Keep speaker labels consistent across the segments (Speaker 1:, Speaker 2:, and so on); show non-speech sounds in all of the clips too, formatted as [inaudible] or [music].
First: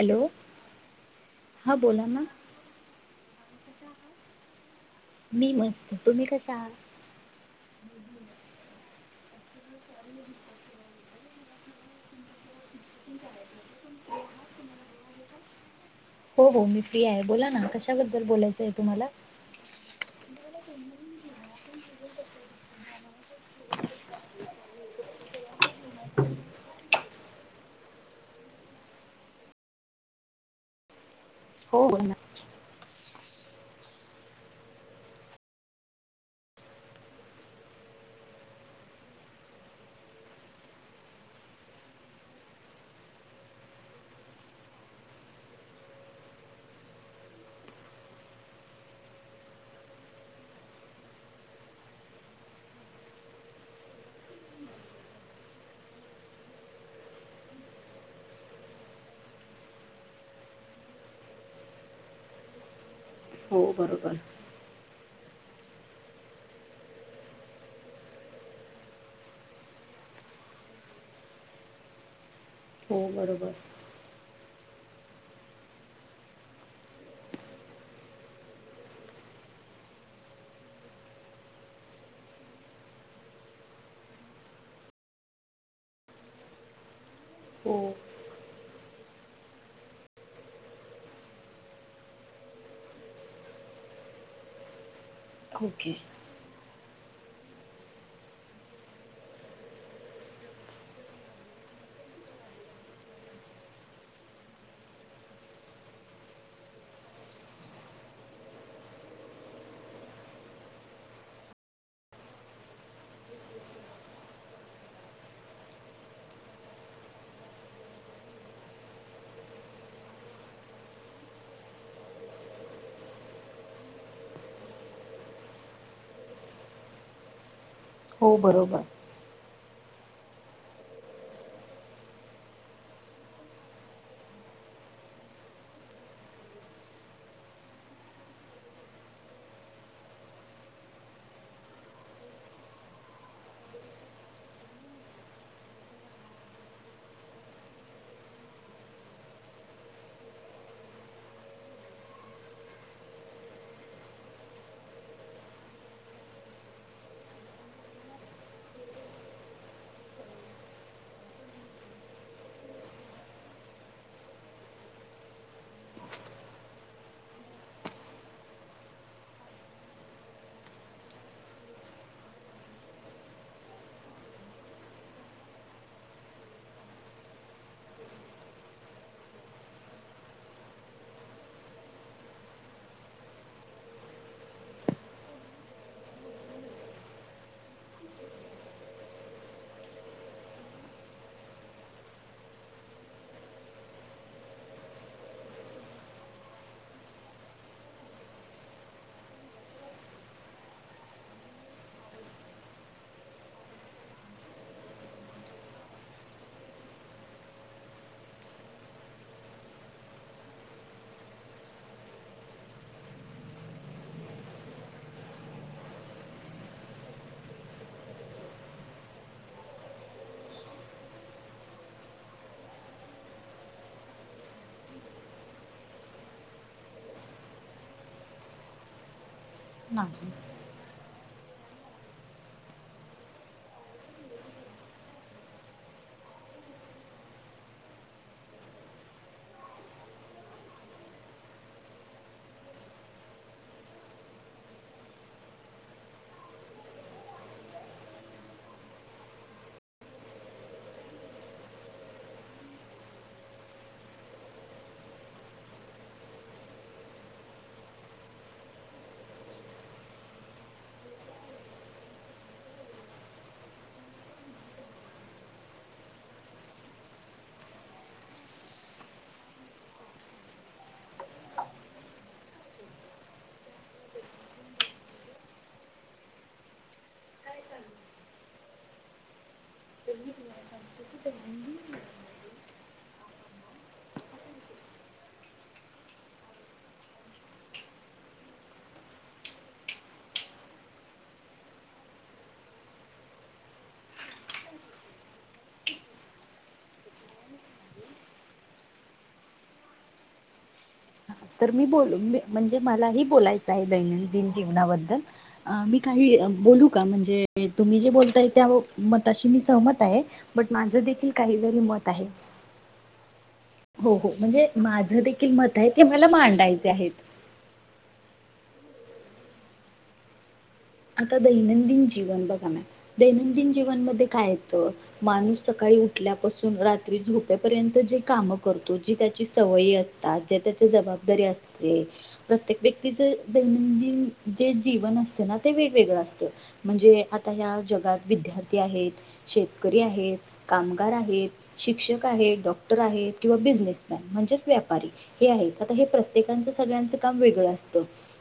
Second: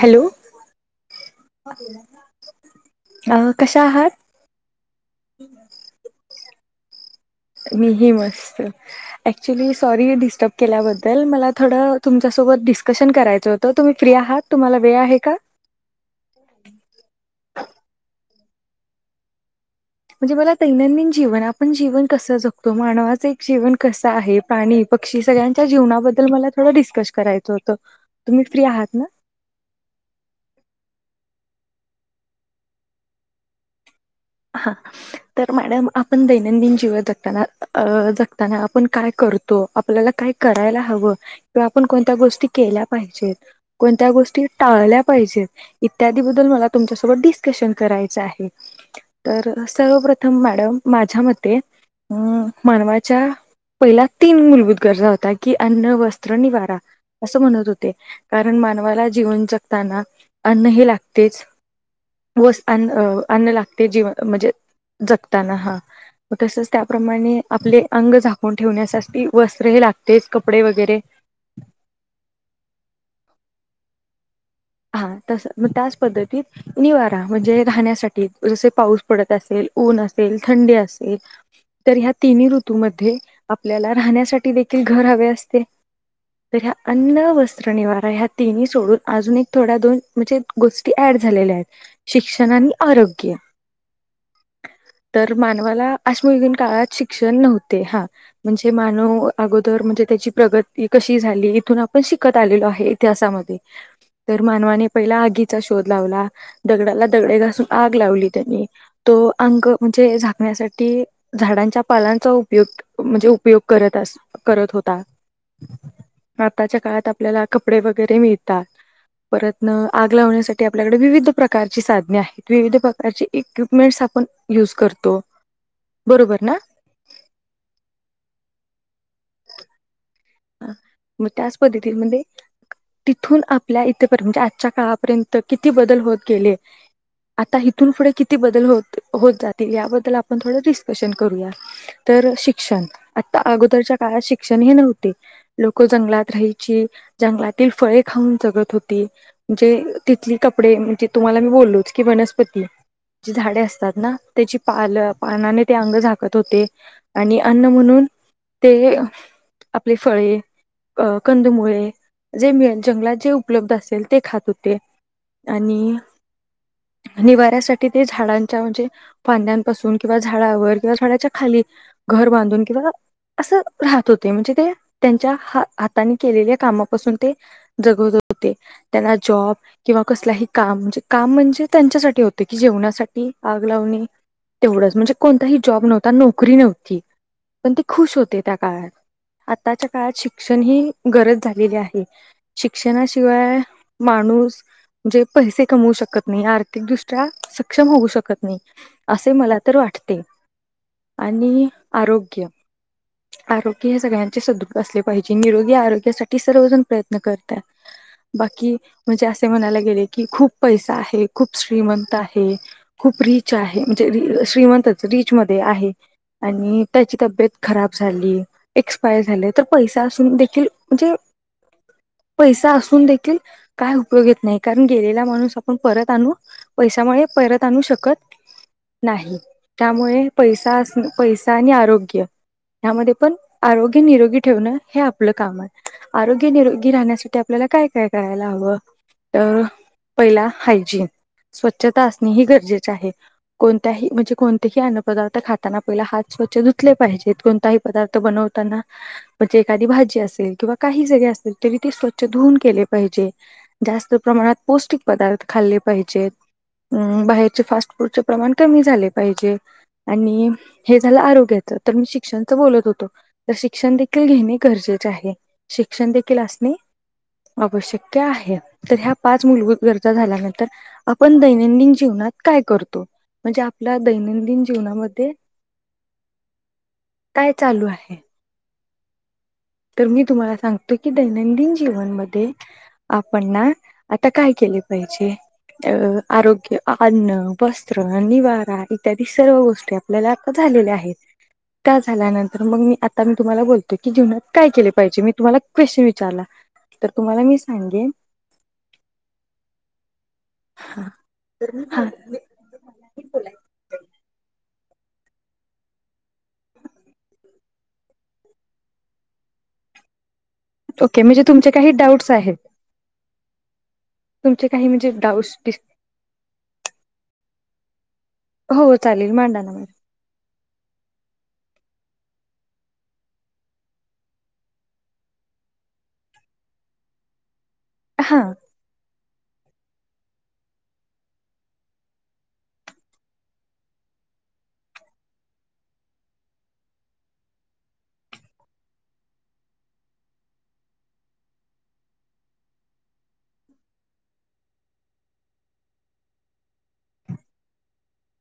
Speaker 1: Hello
Speaker 2: हां बोला ना
Speaker 1: अं कशा आहात?
Speaker 2: मी मस्त [inaudible]
Speaker 1: मीही मस्त. ॲक्च्युली सॉरी डिस्टर्ब केल्याबद्दल मला थोडं तुमच्यासोबत डीस कशन करायचं होत तुम्ही फ्री आहात? तुम्हाला वेळ आहे का?
Speaker 2: हो ते तुम्हाला
Speaker 1: म्हणजे मला दैनंदिन जीवन आपण जीवन कसं जगतो मानवाचं एक जीवन कसं आहे प्राणी पक्षी सगळ्यांच्या जीवनाबद्दल मला थोडं डिस्कस करायचं होतं तुम्ही फ्री आहात ना?
Speaker 2: हो बोल ना.
Speaker 1: हा तर मॅडम आपण दैनंदिन जीवन जगताना अ जगताना आपण काय करतो आपल्याला काय करायला हवं किंवा आपण कोणत्या गोष्टी केल्या पाहिजेत कोणत्या गोष्टी टाळल्या पाहिजेत इत्यादी बद्दल मला तुमच्यासोबत डिस्कशन करायचं आहे. तर सर्वप्रथम मॅडम माझ्या मते अं मानवाच्या पहिल्या तीन मूलभूत गरजा होत्या की अन्न वस्त्र निवारा असं म्हणत होते कारण मानवाला जीवन जगताना अन्न हे लागतेच वस अन्न अन्न
Speaker 2: हो
Speaker 1: ला ते जीवन
Speaker 2: बरोबर
Speaker 1: अ म्हणजे जगताना हा मग तसच त्याप्रमाणे आपले अंग झाकून ठेवण्यासास ती वस्त्र ही लागतेच कपडे वगैरे
Speaker 2: हो बरोबर.
Speaker 1: हां तस मग त्याच पद्धतीत निवारा म्हणजे राहण्यासाठी जसे पाऊस पडत असेल ऊन असेल थंडी असेल तर ह्या तिनी ऋतूमध्ये आपल्याला राहण्यासाठी देखील घर हवे असते तर ह्या अन्न वस्त्र
Speaker 2: हो
Speaker 1: निवारा ह्या तिन्ही सोडून अजून एक थोड्या दोन म्हणजे गोष्टी ऍड झालेल्या आहेत शिक्षण आणि आरोग्य. तर
Speaker 2: ओके
Speaker 1: मानवाला अश्मयुगीन काळात शिक्षण नव्हते हा म्हणजे मानव अगोदर म्हणजे त्याची प्रगती कशी झाली इथून आपण शिकत आलेलो आहे इतिहासामध्ये. तर मानवाने पहिला आगीचा शोध लावला दगडाला दगडे घासून आग लावली त्यांनी तो अंग म्हणजे झाकण्यासाठी झाडांच्या पालांचा उपयोग म्हणजे उपयोग करत अस करत होता आताच्या काळात आपल्याला कपडे वगैरे मिळतात. परतन आग लावण्यासाठी आपल्याकडे विविध प्रकारची साधने आहेत विविध प्रकारची इक्विपमेंटस आपण युज करतो बरोबर ना?
Speaker 2: हो बरोबर.
Speaker 1: हा म त्याच पद्धती म्हणजे तिथून आपल्या इथपर्यंत म्हणजे आजच्या काळापर्यंत किती बदल होत गेले आता इथून पुढ किती बदल होत होत जातील याबद्दल आपण थोडं डिस्कशन करूया तर शिक्षण आता अगोदरच्या काळात शिक्षण हे न्हव ते लोक जंगलात राहायची जंगलातील फळे खाऊन जगत होती म्हणजे तिथली कपडे म्हणजे तुम्हाला मी बोललोच की वनस्पती जी झाडे असतात ना त्याची पाल पानाने ते अंग झाकत होते आणि अन्न म्हणून ते आपली फळे अ कंदमुळे जे मिळे जंगलात जे उपलब्ध असेल ते खात हुते आणि निवाऱ्यासाठी ते झाडांच्या म्हणजे फांद्यांपासून किंवा झाडावर किंवा झाडाच्या खाली घर बांधून किंवा असं राहत होत ते म्हणजे ते त्यांच्या हात हाताने केलेल्या कामापासून ते जगत होते त्यांना जॉब किंवा कसलाही काम म्हणजे काम म्हणजे त्यांच्यासाठी होते कि जेवणासाठी आग लावणे तेवढंच म्हणजे कोणताही जॉब नव्हता नोकरी नव्हती पण ते खुश होते त्या काळात. आताच्या काळात शिक्षण ही गरज झालेली आहे शिक्षणाशिवाय माणूस म्हजे पैसे कमवू शकत नाही आर्थिकदृष्ट्या सक्षम होऊ शकत नाही असे मला तर वाटते आणि आरोग्य आरो हे सगळ्यांचे सदु असले पाहिजे निरोगी आरोग्यासाठी सर्वजण प्रयत्न करतात, बाकी म्हणजे असे म्हणायला गेले की खूप पैसा आहे. खूप श्रीमंत आहे. खूप रीच आहे म्हणजे श्रीमंतच रीच मध्ये आहे आणि त्याची तब्येत खराब झाली. एक्सपायर झाले तर पैसा असून देखील म्हणजे पैसा असून देखील काय उपयोग येत नाही कारण गेलेला माणूस आपण परत आणू पैसामुळे परत आणू शकत नाही. त्यामुळे
Speaker 2: नाही
Speaker 1: पैसा असणं पैसा आणि आरोग्य ह्यामध्ये पण आरोग्य निरोगी ठेवण हे आपल काम आहे आरोग्य निरोगी राहण्यासाठी आपल्याला काय काय करायला हवं तर पहिला हायजीन स्वच्छता असणे हे गरजेच आहे कोणत्याही म्हणजे कोणतेही अन्न पदार्थ खाताना पहिला हात स्वच्छ धुतले पाहिजेत कोणताही पदार्थ बनव म्हणजे एखादी भाजी असेल किंवा काही जगे असेल तरी ते स्वच्छ धुून केले पाहिजे जास्त प्रमाणात पौष्टिक पदार्थ खाल्ले पाहिजेत अ बाहेरचे फास्ट फूडचे प्रमाण कमी झाले पाहिजे आणि हे झालं आरोग्याच तर मी शिक्षणच बोलत होतो. तर शिक्षण देखील घेणे गरजेचे आहे शिक्षण देखील असणे आवश्यक्य आहे तर ह्या पाच मुलभूत गरजा झाल्यानंतर आपण दैनंदिन जीवनात काय कर तो म्हणजे आपला दैनंदिन जीवनामध्ये काय चालू आहे तर मी तुम्हाला सांगते की दैनंदिन जीवनमध्ये आपण ना आता काय केले पाहिजे अ आरोग्य अन्न वस्त्र निवारा इत्यादी सर्व गोष्टी आपल्याला आता झालेल्या आहेत त्या झाल्यानंतर मग मी आता मी तुम्हाला बोलतेय की जीवनात काय केले पाहिजे मी? तुम्हाला क्वेश्च विचारला तर तुम्हाला मी सांगेन हा
Speaker 2: तर मी बोल [unintelligible] म्हणजे मलाही बोलायच आहे दैनंदिन जीवनाबद्दल अ मी काही बोलू का म्हणजे तुम्ही जे बोलताय त्या मताशी मी सहमत आहे. बट माझं
Speaker 1: ओके
Speaker 2: देखील
Speaker 1: म्हणजे तुमचे
Speaker 2: काहीतरी
Speaker 1: काही
Speaker 2: मत आहे
Speaker 1: डाऊट्स आहेत
Speaker 2: हो हो म्हणजे
Speaker 1: तुमचे काही
Speaker 2: माझ देखील
Speaker 1: डाऊट्स डिस
Speaker 2: मत आहे. ते मला मांडायचे आहेत.
Speaker 1: हो चालेल मांडा ना मॅ
Speaker 2: आता दैनंदिन जीवन बघा ना दैनंदिन जीवन मध्ये काय येत माणूस सकाळी उठल्यापासून रात्री झोप झोपेपर्यंत जि
Speaker 1: हां
Speaker 2: कामं करतो जी काय ची सवयी असतात ज्या त्याच्या जबाबदारी असते प्रत्येक व्यक्तीच दैनंदिन जे जीवन असते ना ते वेगवेगळ असत म्हणजे आता ह्या जगात विद्यार्थी आहेत शेतकरी आहेत कामगार आहेत शिक्षक आहेत डॉक्टर आहेत किंवा बिजनेसमॅन म्हणजेच व्यापारी हे आहेत आता हे प्रत्येकाच सगळ्यांच काम वेगळ असत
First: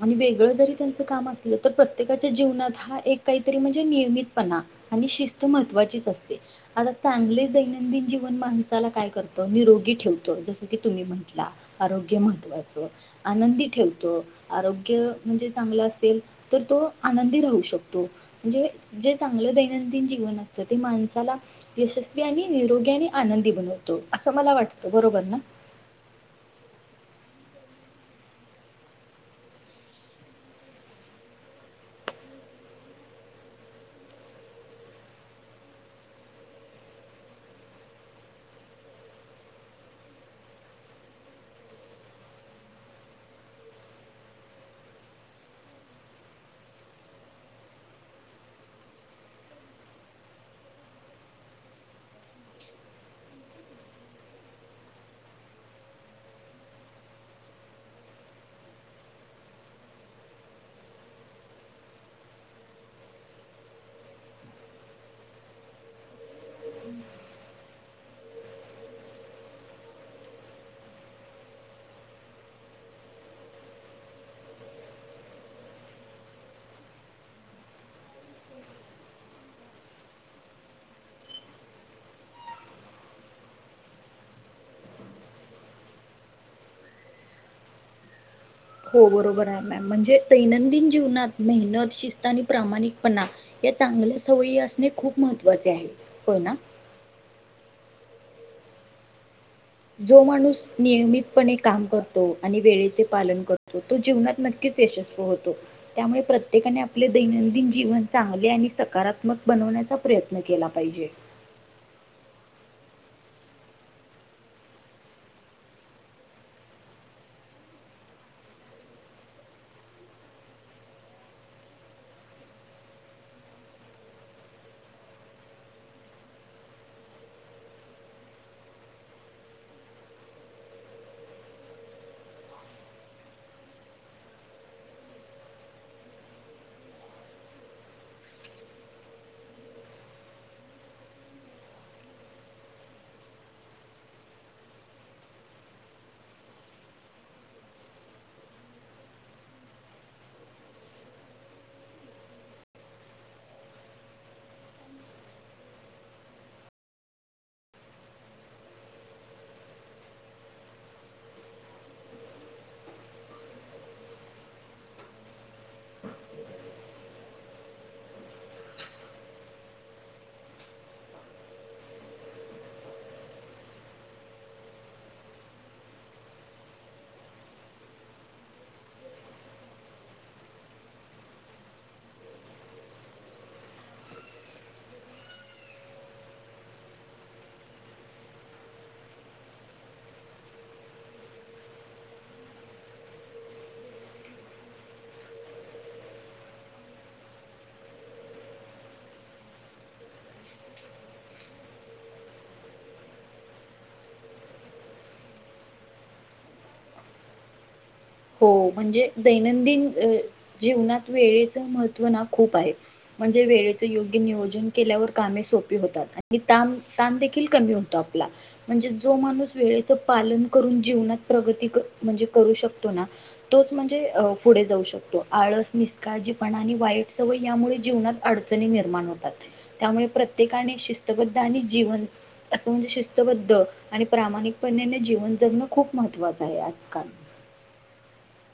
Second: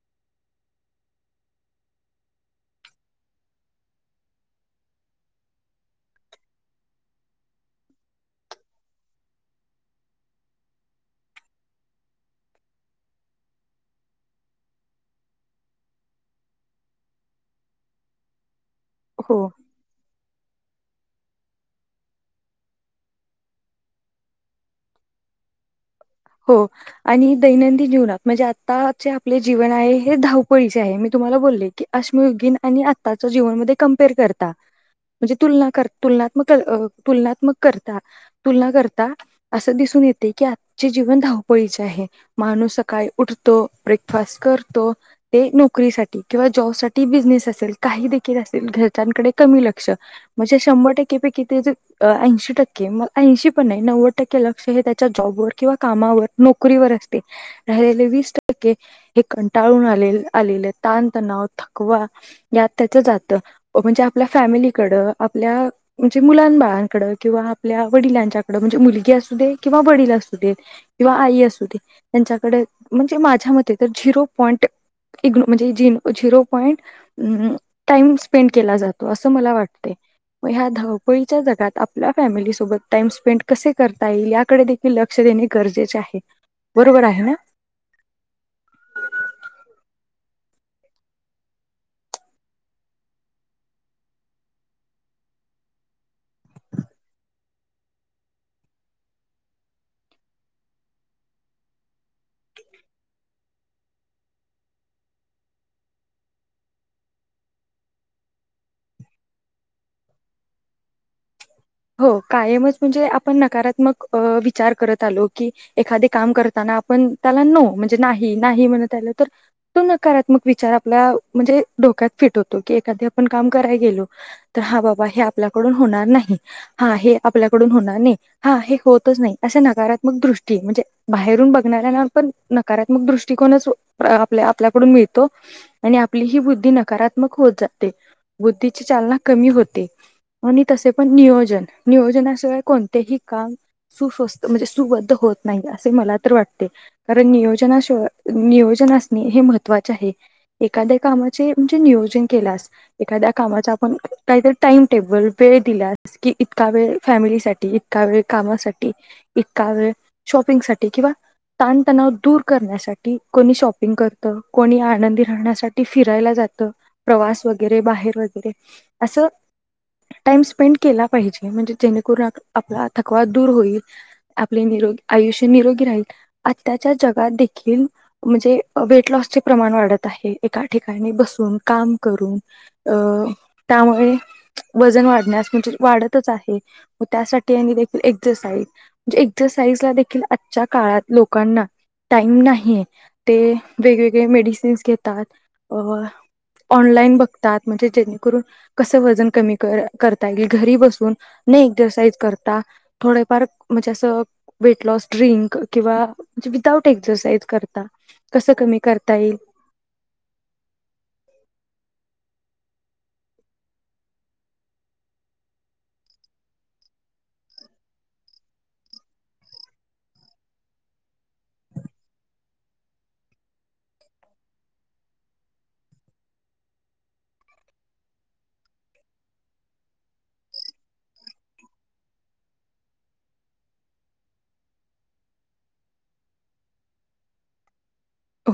Speaker 2: आणि वेगळ जरी त्यांच काम असल तर प्रत् प्रत्येकाच्या जीवनात हा एक काहीतरी म्हणजे नियमितपणा आणि शिस्त महत्त्वाचीच असते. आता चांगले दैनंदिन जीवन माणसाला काय करतो निरोगी ठेवतो जसं की तुम्ही म्हटला आरोग्य महत्त्वाचं आनंदी ठेवतो आरोग्य म्हणजे चांगला असेल तर तो आनंदी राहू शकतो म्हणजे जे
Speaker 1: हो
Speaker 2: चांगलं दैनंदिन जीवन तर ते माणसाला यशस्वी आणि निरोगी आणि आनंदी बनवतो अस मला वाटत बरोबर ना
Speaker 1: हो आणि दैनंदिन जीवनात म्हणजे आताचे आपले जीवन आहे हे धावपळीचे आहे मी तुम्हाला बोलले की अश्मयुगीन आणि आत्ताच्या जीवनमध्ये कम्पेअर करता म्हणजे तुलना कर तुलनात्मक अ तुलनात्मक करता तुलना करता असं दिसून येते की जीवन धावपळीचे आहे. माणूस सकाळी उठतो ब्रेकफास्ट करतो ते नोकरी साठी किंवा जॉब साठी, बिजनेस असेल काही देखील असेल घरच्याकडे कमी लक्ष म्हणजे शंभर टक्केपैकी ते ऐंशी टक्के म ऐंशी पण नाही नव्वद टक्के लक्ष हे त्याच्या जॉबवर किंवा कामावर नोकरीवर असते राहिलेले वीस टक्के हे कंटाळून आ आलेले ताणतणाव थकवा यात त्याच जात म्हणजे आपल्या फॅमिलीकड आपल्या म्हणजे मुलांबाळांकड किंवा आपल्या वडिलांच्याकड म्हणजे मुलगी असू दे किंवा वडील अस [unintelligible] किंवा आई असुदे त्यांच्याकडे म्हणजे माझ्या मते तर झिरो पॉईंट म्हणजे झिरो पॉईंट टाइम स्पेंड केला जातो असं मला वाटतय ह्या धावपळीच्या जगात आपल्या फॅमिली सोबत टाइम स्पेंड कसे करता येईल याकडे देखील ल गरजेचे आहे बरोबर आहे ना.
Speaker 2: हो बरोबर आहे मॅम, म्हणजे दैनंदिन जीवनात मेहनत शिस्त आणि प्रामाणिकपणा या चांगल्या सवयी असणे खूप महत्त्वाचे आहे. होय ना? जो माणूस नियमितपणे काम करतो आणि वेळेचे पालन करतो तो जीवनात नक्कीच यशस्व होतो त्यामुळे प्रत्येकाने आपले दैनंदिन जीवन चांगले आणि सकारात्मक बनवण्याचा प्रयत्न केला पाहिजे
Speaker 1: हो कायमच म्हणजे आपण नकारात्मक विचार करत आलो की एखादे काम करताना आपण त्याला नो म्हणजे नाही नाही म्हणत त्याला तर तो नकारात्मक विचार आपला म्हणजे डोक्यात फिट होतो की एखादे आपण काम करायला गेलो तर हा बाबा हे आपल्याकडून होणार नाही. हा हे आपल्याकडून होणार नाही हा हे होतच नाही असे नकारात्मक दृष्टी म्हणजे बाहेरून बघणाऱ्यांना पण नकारात्मक दृष्टिकोनच आपल्या आपल्याकडून मिळतो आणि आपली ही बुद्धी नकारात्मक होत जाते. बुद्धीची चालना कमी होते. आणि तसे पण नियोजन नियोजनाशिवाय कोणतेही काम सुस्वस्त म्हणजे सुबद्ध होत नाही, असे मला तर वाटते कारण नियोजनाशिवाय नियोजना असणे हे महत्त्वाचे आहे एखाद्या कामाचे म्हणजे नियोजन केल्यास एखाद्या कामाच आपण काहीतरी टाइम टेबल वे दिल्यास की इतका वेळ फॅमिलीसाठी, इतका वेळ कामासाठी, इतका वेळ शॉपिंग साठी, किंवा ताणतणाव दूर करण्यासाठी, कोणी शॉपिंग करत, कोणी आनंदी राहण्यासाठी फिरायला जातं, प्रवास वगैरे बाहेर वगैरे अस टाईम स्पेंड केला पाहिजे, म्हणजे जेणेकरून आपला थकवा दूर होईल, आपले निरोगी आयुष्य निरोगी राहील आताच्या जगात देखील म्हणजे वेट लॉस चे प्रमाण वाढत आहे, एका ठिकाणी बसून काम करून अ त्यामुळे वजन वाढ म्हणजे वाढतच आहे त्यासाठी आणि काही तरी एक्सरसाइज म्हणजे एक्सरसाइज ला देखील आजच्या काळात लोकांना टाईम नाहीे ते वेगवेगळे मेडिसिन्स घेतात अ ऑनलाईन बघतात म्हणजे जेणेकरून कस वजन कमी कर... करता येईल घरी बसून नाही एक्सरसाइज करता थोडेफार म्हणजे असं वेट लॉस ड्रिंक किंवा विदाउट एक्सरसाइज करता
Speaker 2: हो
Speaker 1: कसं कमी
Speaker 2: म्हणजे
Speaker 1: करता येईल
Speaker 2: दैनंदिन अ जीवनात वेळेचं महत्व खूप आहे म्हणजे वेळेच योग्य नियोजन केल्यावर कामे सोपी होतात आणि ताण ताण देखील कमी होतो आपला म्हणजे जो माणूस वेळेच पालन करून जीवनात प्रगती कर म्हणजे करू शकतो.. तोना तोच म्हणजे अ पुढे जाऊ शकतो. आळस, निष्काळजीपणा आणि वाईट सवय यामुळे जीवनात अडचणी निर्माण होतात त्यामुळे प्रत्येकाने शिस्तबद्ध आणि जीवन असं म्हणजे शिस्तबद्ध आणि प्रामाणिकपणेने जीवन जगणं खूप महत्त्वाचं आहे आजकाल.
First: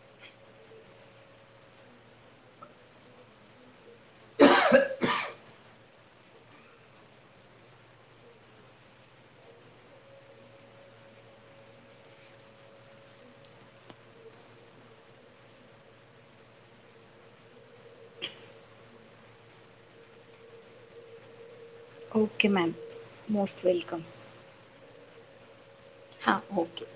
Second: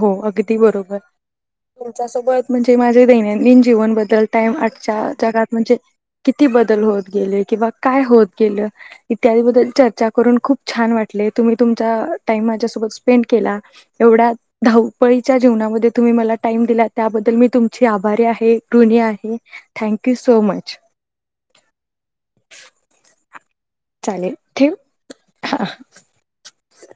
Speaker 1: हो अगदी बरोबर तुमच्या सोबत म्हणजे माझे दैनंदिन जीवनबद तल टाइम आजच्या जगात म्हणजे किती बदल होत गेले किंवा काय होत गेले इत्यादी बद्दल चर्चा करून खूप छान वाटले तुम्ही तुमच्या टाईमाझ्यासोबत स्पेंड केला एवढा..... धावपळीच्या जीवनामध्ये तुम्ही मला टाईम दिला त्याबद्दल मी तुमची आभारी आहे ऋणी आहे thank you so much
Speaker 2: okay ma'am मो......
Speaker 1: चालेल ठेवू. हा
Speaker 2: हां ओके